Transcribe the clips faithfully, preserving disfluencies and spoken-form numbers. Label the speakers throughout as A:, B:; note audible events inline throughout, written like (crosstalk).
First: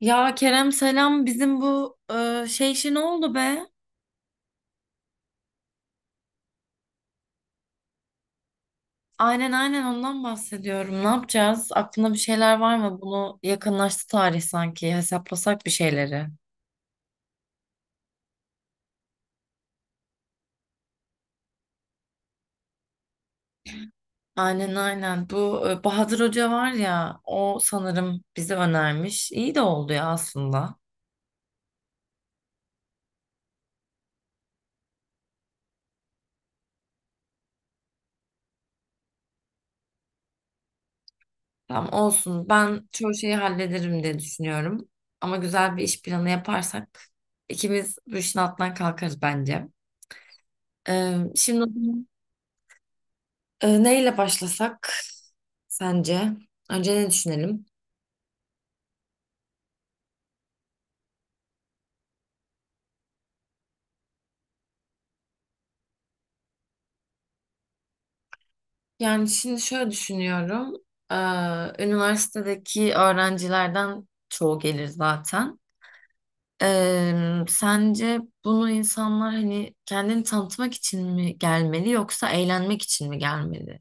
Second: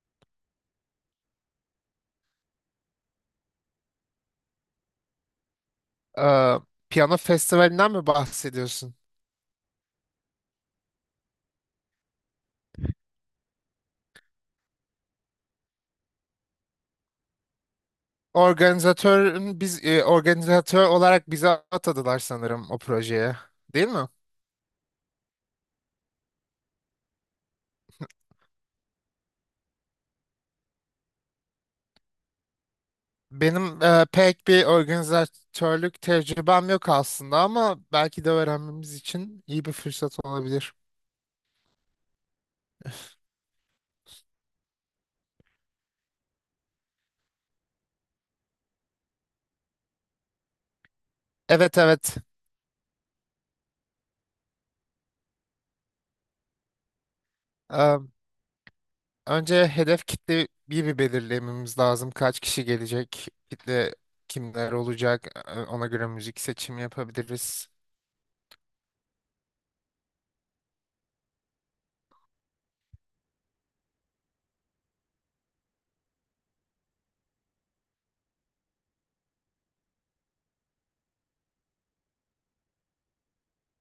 A: Ya Kerem selam, bizim bu e, şey işi ne oldu be?
B: Ee, Piyano festivalinden mi bahsediyorsun?
A: Aynen aynen, ondan bahsediyorum. Ne yapacağız? Aklında bir şeyler var mı? Bunu yakınlaştı tarih sanki. Hesaplasak bir şeyleri.
B: Organizatörün biz e, organizatör olarak bize atadılar sanırım o projeye. Değil mi?
A: Aynen aynen. Bu e, Bahadır Hoca var ya, o sanırım bize önermiş. İyi de oldu ya aslında.
B: Benim e, pek bir organizatörlük tecrübem yok aslında, ama belki de öğrenmemiz için iyi bir fırsat olabilir.
A: Tamam olsun. Ben çoğu şeyi hallederim diye düşünüyorum. Ama güzel bir iş planı yaparsak ikimiz bu işin altından kalkarız bence. E, şimdi
B: Evet, evet.
A: Ee, neyle başlasak sence? Önce ne düşünelim?
B: Ee, Önce hedef kitleyi bir belirlememiz lazım. Kaç kişi gelecek? Kitle kimler olacak? Ee, Ona göre müzik seçimi yapabiliriz.
A: Yani şimdi şöyle düşünüyorum. Ee, üniversitedeki öğrencilerden çoğu gelir zaten. Ee, sence bunu insanlar hani kendini tanıtmak için mi gelmeli yoksa eğlenmek için mi gelmeli?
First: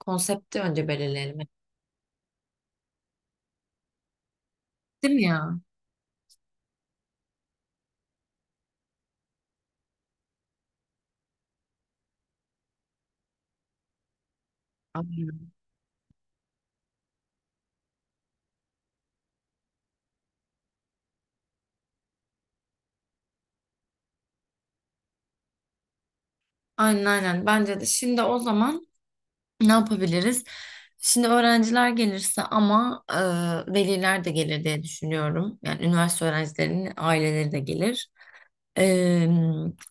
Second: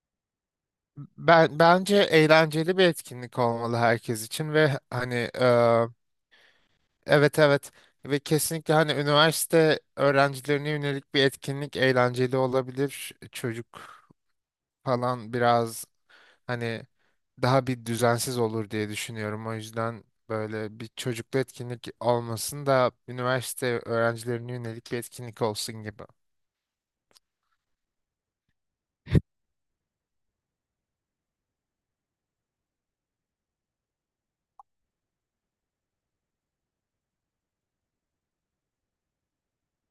A: Konsepti önce belirleyelim.
B: Ben bence eğlenceli bir etkinlik olmalı herkes için ve
A: Değil
B: hani
A: mi
B: e,
A: ya?
B: evet, evet, ve kesinlikle hani üniversite öğrencilerine yönelik bir etkinlik eğlenceli olabilir. Çocuk falan biraz hani daha bir düzensiz olur diye düşünüyorum. O yüzden böyle bir çocuklu etkinlik olmasın da üniversite öğrencilerine yönelik bir etkinlik olsun gibi.
A: Aynen aynen. Bence de. Şimdi o zaman ne yapabiliriz? Şimdi öğrenciler gelirse ama e, veliler de gelir diye düşünüyorum. Yani üniversite öğrencilerinin aileleri de gelir. E,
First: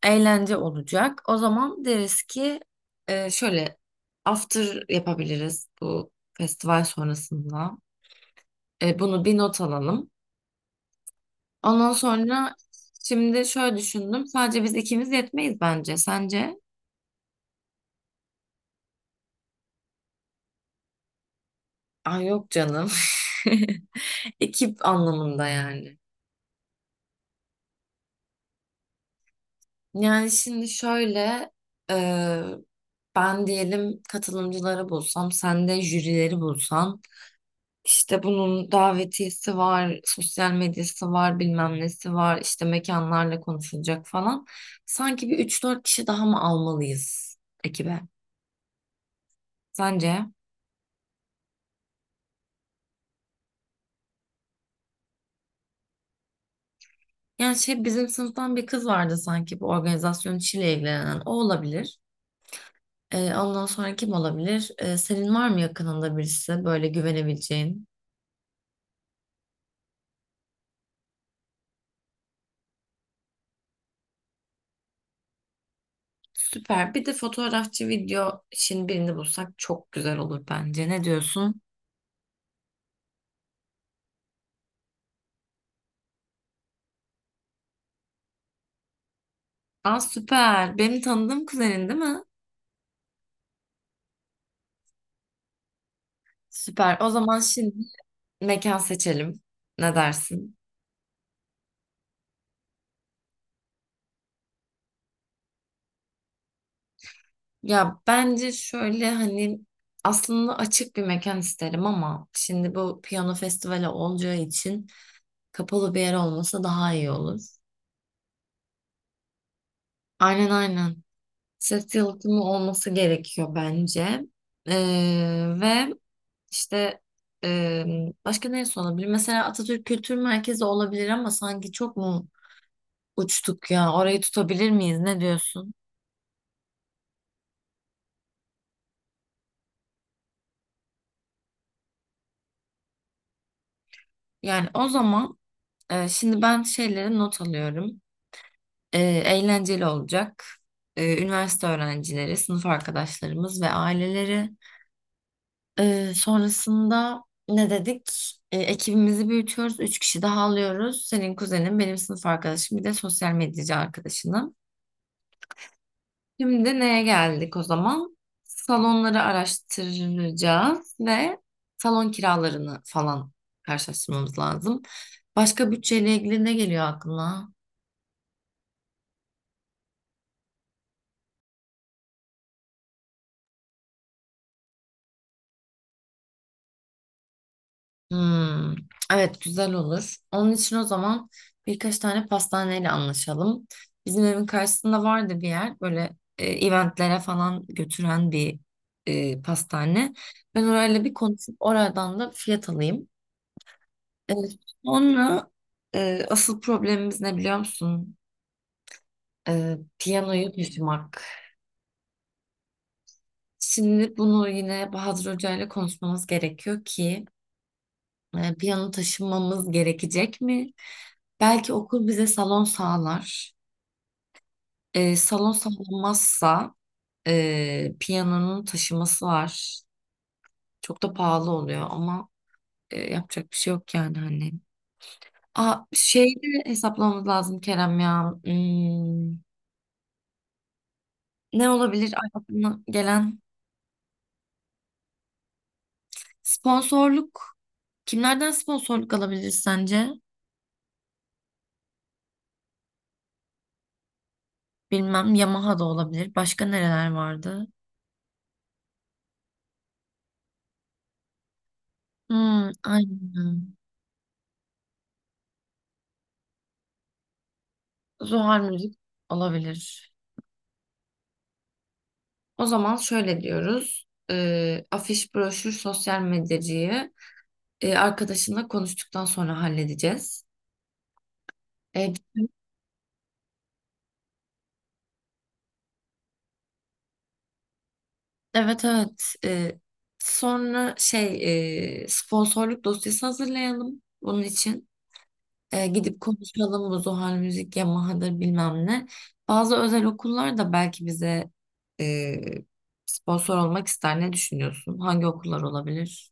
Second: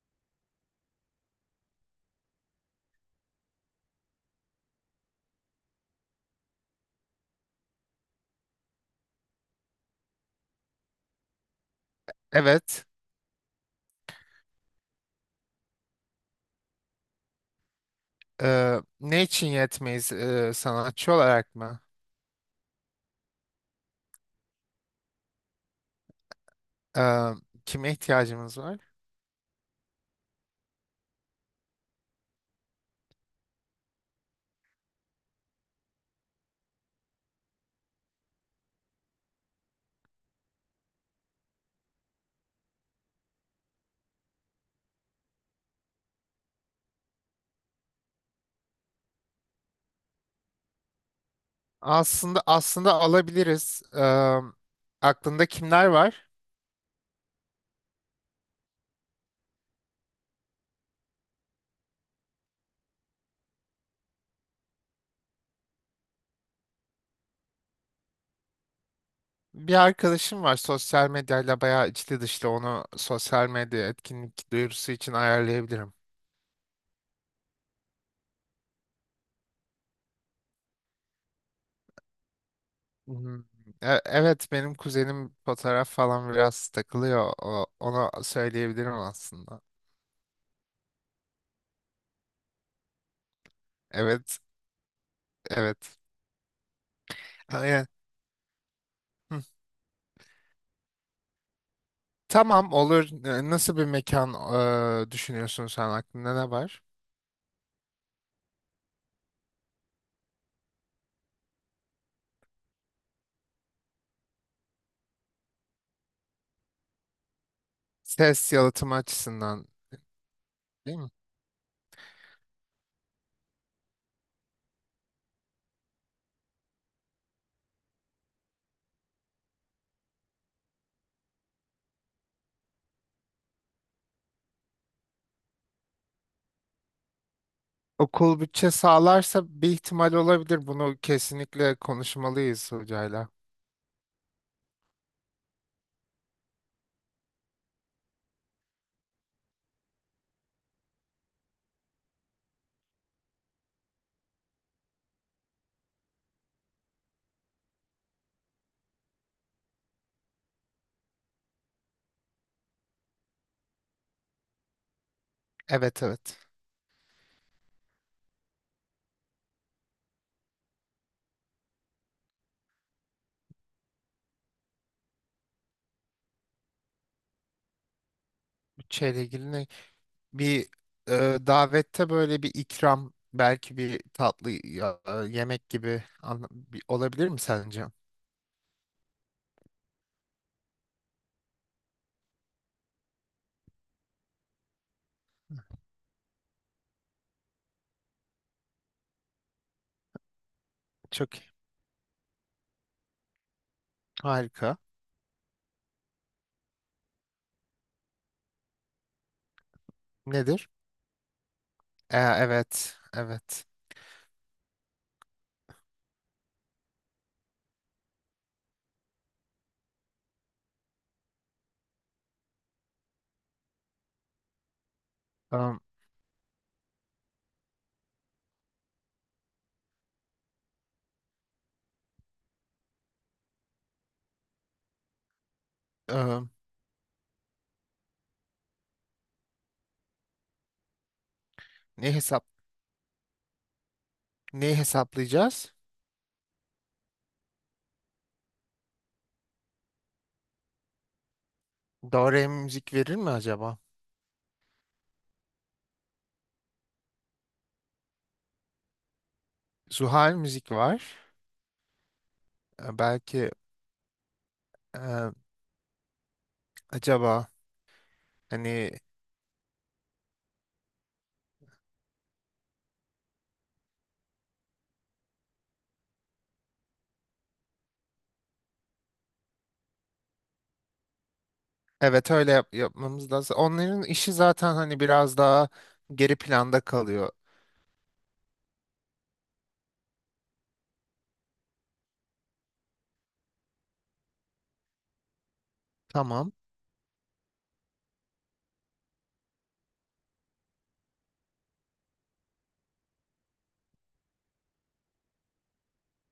A: Eğlence olacak. O zaman deriz ki e, şöyle after yapabiliriz bu festival sonrasında. E, bunu bir not alalım. Ondan sonra
B: Evet.
A: şimdi şöyle düşündüm. Sadece biz ikimiz yetmeyiz bence. Sence?
B: E, ne için yetmeyiz, e, sanatçı olarak mı?
A: Ay yok canım. (laughs) Ekip anlamında yani.
B: E, Kime ihtiyacımız var?
A: Yani şimdi şöyle e, ben diyelim katılımcıları bulsam, sen de jürileri bulsan, işte bunun davetiyesi var, sosyal medyası var, bilmem nesi var, işte mekanlarla konuşulacak falan. Sanki bir üç dört kişi daha mı almalıyız ekibe? Sence?
B: Aslında aslında alabiliriz. Eee, aklında kimler var?
A: Yani şey, bizim sınıftan bir kız vardı sanki bu organizasyon işiyle ilgilenen. O olabilir. E, ondan sonra kim olabilir? E, senin var mı yakınında birisi böyle güvenebileceğin?
B: Bir arkadaşım var sosyal medyayla bayağı içli dışlı, onu sosyal medya etkinlik duyurusu için ayarlayabilirim.
A: Süper. Bir de fotoğrafçı video için birini bulsak çok güzel olur bence. Ne diyorsun?
B: Hmm. E- Evet, benim kuzenim fotoğraf falan biraz takılıyor. O, ona söyleyebilirim aslında.
A: Aa süper. Benim tanıdığım kuzenin değil mi?
B: Evet, evet.
A: Süper. O zaman şimdi
B: Aynen.
A: mekan seçelim.
B: Hı.
A: Ne dersin?
B: Tamam, olur. E, Nasıl bir mekan e, düşünüyorsun, sen aklında ne var?
A: Ya bence şöyle hani aslında açık bir mekan isterim ama şimdi bu piyano festivali olacağı için kapalı bir yer olmasa daha iyi olur.
B: Ses yalıtımı açısından
A: Aynen aynen.
B: değil mi?
A: Ses yalıtımı olması gerekiyor bence. Ee, ve işte e, Başka neresi olabilir? Mesela Atatürk Kültür Merkezi olabilir ama sanki çok mu uçtuk ya? Orayı tutabilir miyiz? Ne diyorsun?
B: Okul bütçe sağlarsa bir ihtimal olabilir. Bunu kesinlikle konuşmalıyız hocayla.
A: Yani o zaman e, şimdi ben şeyleri not alıyorum. E, Eğlenceli olacak. E, üniversite öğrencileri, sınıf arkadaşlarımız ve aileleri. Ee, sonrasında ne dedik? Ee, ekibimizi büyütüyoruz. Üç kişi daha alıyoruz. Senin kuzenin, benim sınıf arkadaşım, bir de sosyal medyacı arkadaşının.
B: Evet, evet.
A: Şimdi neye geldik o zaman? Salonları araştıracağız ve salon kiralarını falan karşılaştırmamız lazım. Başka bütçeyle ilgili ne geliyor aklına?
B: Bütçeyle ilgili ne? Bir e, davette böyle bir ikram, belki bir tatlı ya- e, yemek gibi anla- bir- olabilir mi sence?
A: Hmm, evet güzel olur. Onun için o zaman birkaç tane pastaneyle anlaşalım. Bizim evin karşısında vardı bir yer böyle, e, eventlere falan götüren bir e, pastane. Ben orayla bir
B: Çok
A: konuşup
B: iyi.
A: oradan da fiyat alayım. E,
B: Harika.
A: Sonra e, asıl problemimiz ne biliyor musun? E, piyanoyu
B: Nedir?
A: taşımak.
B: E, evet, evet.
A: Şimdi bunu yine Bahadır Hoca ile konuşmamız gerekiyor ki e, piyano taşınmamız gerekecek mi? Belki okul bize salon sağlar. E, salon
B: Am,
A: sağlanmazsa e, piyanonun taşıması var. Çok da pahalı oluyor ama e, yapacak bir şey yok yani hani. Aa, şeyde
B: am,
A: hesaplamamız lazım Kerem ya. Hmm, ne
B: ne
A: olabilir? Ay,
B: hesap
A: gelen?
B: Ne hesaplayacağız?
A: Sponsorluk. Kimlerden sponsorluk alabiliriz sence?
B: Doğru müzik verir mi acaba?
A: Bilmem. Yamaha da olabilir. Başka nereler vardı?
B: Zuhal müzik var.
A: Hmm,
B: E, belki
A: aynen.
B: e, acaba
A: Zuhal
B: hani
A: müzik olabilir. O zaman şöyle diyoruz. Ee, afiş, broşür, sosyal medyacıyı e, arkadaşınla konuştuktan sonra halledeceğiz. Ee,
B: evet,
A: bizim-
B: öyle yap- yapmamız lazım. Onların işi zaten hani biraz daha geri planda kalıyor.
A: evet evet. Ee, sonra şey, e, sponsorluk dosyası hazırlayalım bunun için. Ee, gidip
B: Tamam.
A: konuşalım bu Zuhal Müzik, Yamaha'dır bilmem ne. Bazı özel okullar da belki bize e, sponsor olmak ister. Ne düşünüyorsun? Hangi okullar olabilir?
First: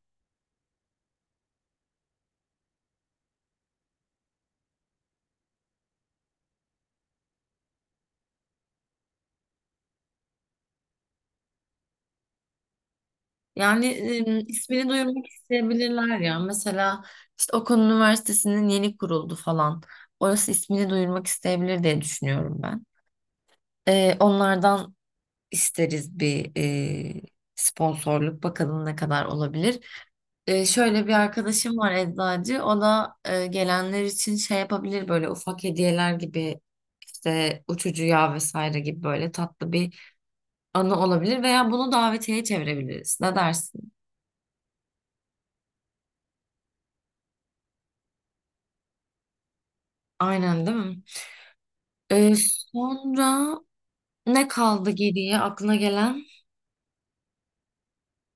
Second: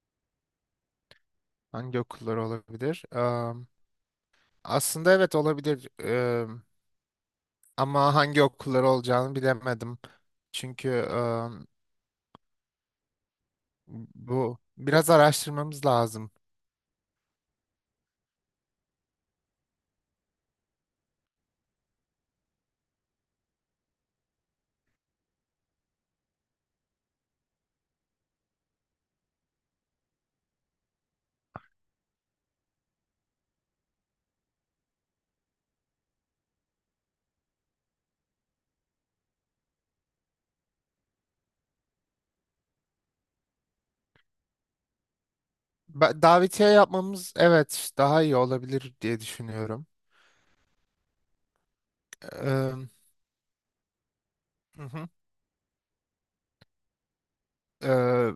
B: Hangi okullar olabilir? Am, aslında evet, olabilir. Am, ama hangi okullar olacağını bilemedim. Çünkü am,
A: Yani e,
B: Bu
A: ismini
B: biraz
A: duyurmak
B: araştırmamız
A: isteyebilirler
B: lazım.
A: ya. Mesela işte Okan Üniversitesi'nin yeni kuruldu falan. Orası ismini duyurmak isteyebilir diye düşünüyorum ben. E, onlardan isteriz bir e, sponsorluk. Bakalım ne kadar olabilir. E, şöyle bir arkadaşım var eczacı. O da e, gelenler için şey yapabilir, böyle ufak hediyeler gibi, işte uçucu yağ vesaire gibi, böyle tatlı bir anı olabilir veya bunu davetiye çevirebiliriz. Ne dersin?
B: Ba- Davetiye yapmamız evet daha iyi olabilir diye düşünüyorum.
A: Aynen değil mi? Ee,
B: Am,
A: sonra ne
B: hı
A: kaldı
B: hı.
A: geriye aklına gelen?
B: Ee,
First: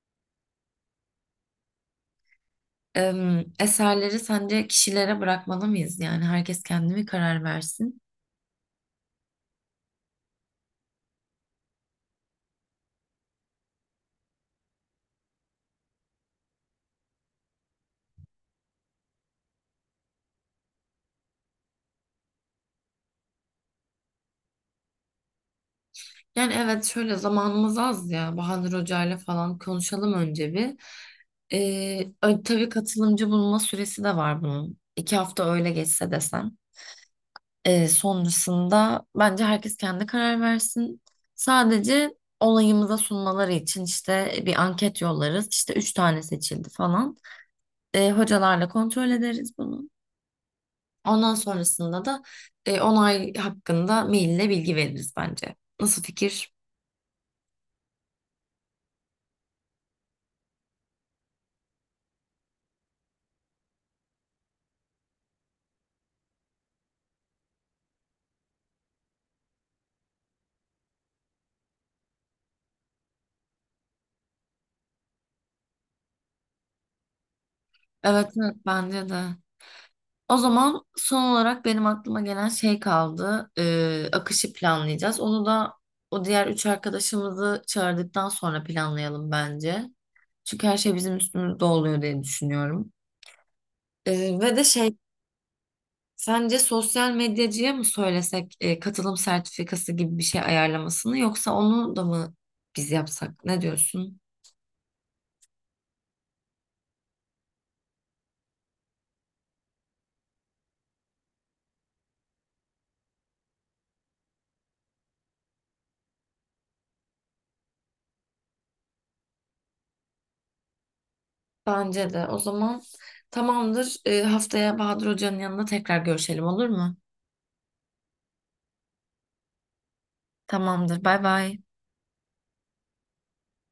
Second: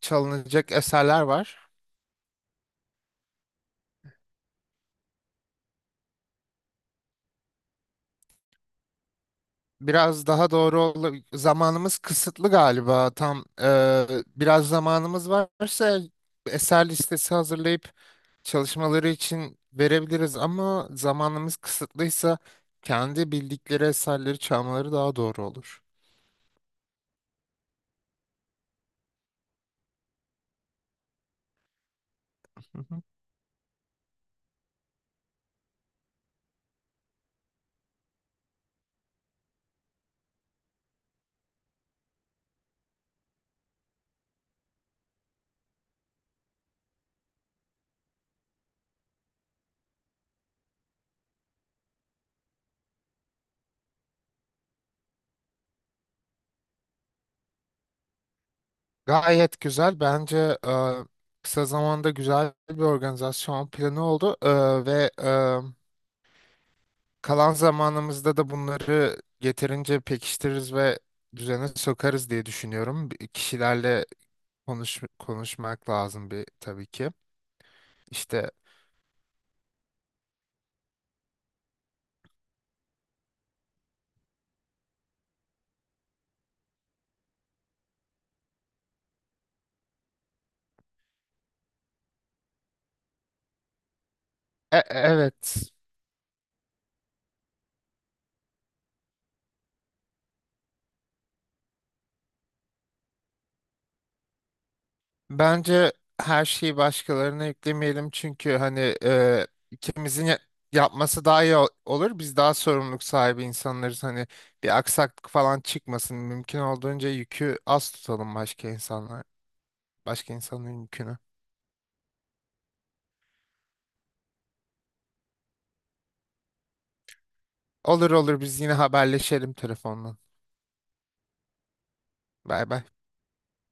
B: Çalınacak eserler var.
A: Em, eserleri sence kişilere bırakmalı mıyız? Yani herkes kendi mi karar versin?
B: Biraz daha doğru ol, zamanımız kısıtlı galiba tam eee, biraz zamanımız varsa eser listesi hazırlayıp çalışmaları için verebiliriz, ama zamanımız kısıtlıysa kendi bildikleri eserleri çalmaları daha doğru olur.
A: Yani evet, şöyle zamanımız az ya. Bahadır Hoca'yla falan konuşalım önce bir. Ee, ö- tabii
B: Hı hı.
A: katılımcı bulma süresi de var bunun. İki hafta öyle geçse desem. Ee, sonrasında bence herkes kendi karar versin. Sadece olayımıza sunmaları için işte bir anket yollarız. İşte üç tane seçildi falan. E, hocalarla kontrol ederiz bunu. Ondan sonrasında da e, onay hakkında maille bilgi veririz bence. Nasıl fikir?
B: Gayet güzel bence, eee, kısa zamanda güzel bir organizasyon planı oldu. Eee, ve e, kalan zamanımızda da bunları yeterince pekiştiririz ve düzene sokarız diye düşünüyorum. Bir- Kişilerle konuş, konuşmak lazım bir tabii ki.
A: Evet,
B: İşte
A: evet bence de. O zaman son olarak benim aklıma gelen şey kaldı. E, akışı planlayacağız. Onu da o diğer üç arkadaşımızı çağırdıktan sonra planlayalım bence. Çünkü her şey bizim üstümüzde oluyor diye düşünüyorum. E, ve de
B: e- e,
A: şey
B: evet,
A: Sence sosyal medyacıya mı söylesek e, katılım sertifikası gibi bir şey ayarlamasını yoksa onu da mı biz yapsak? Ne diyorsun?
B: bence her şeyi başkalarına yüklemeyelim çünkü hani e, ikimizin ya- yapması daha iyi ol- olur. Biz daha sorumluluk sahibi insanlarız. Hani bir aksaklık falan çıkmasın. Mümkün olduğunca yükü az tutalım başka insanlar, başka insanların yükünü.
A: Bence de. O zaman tamamdır. E, haftaya Bahadır Hoca'nın yanında tekrar görüşelim olur mu?
B: Olur, olur, biz yine haberleşelim telefonla.
A: Tamamdır. Bay bay.
B: Bay bay.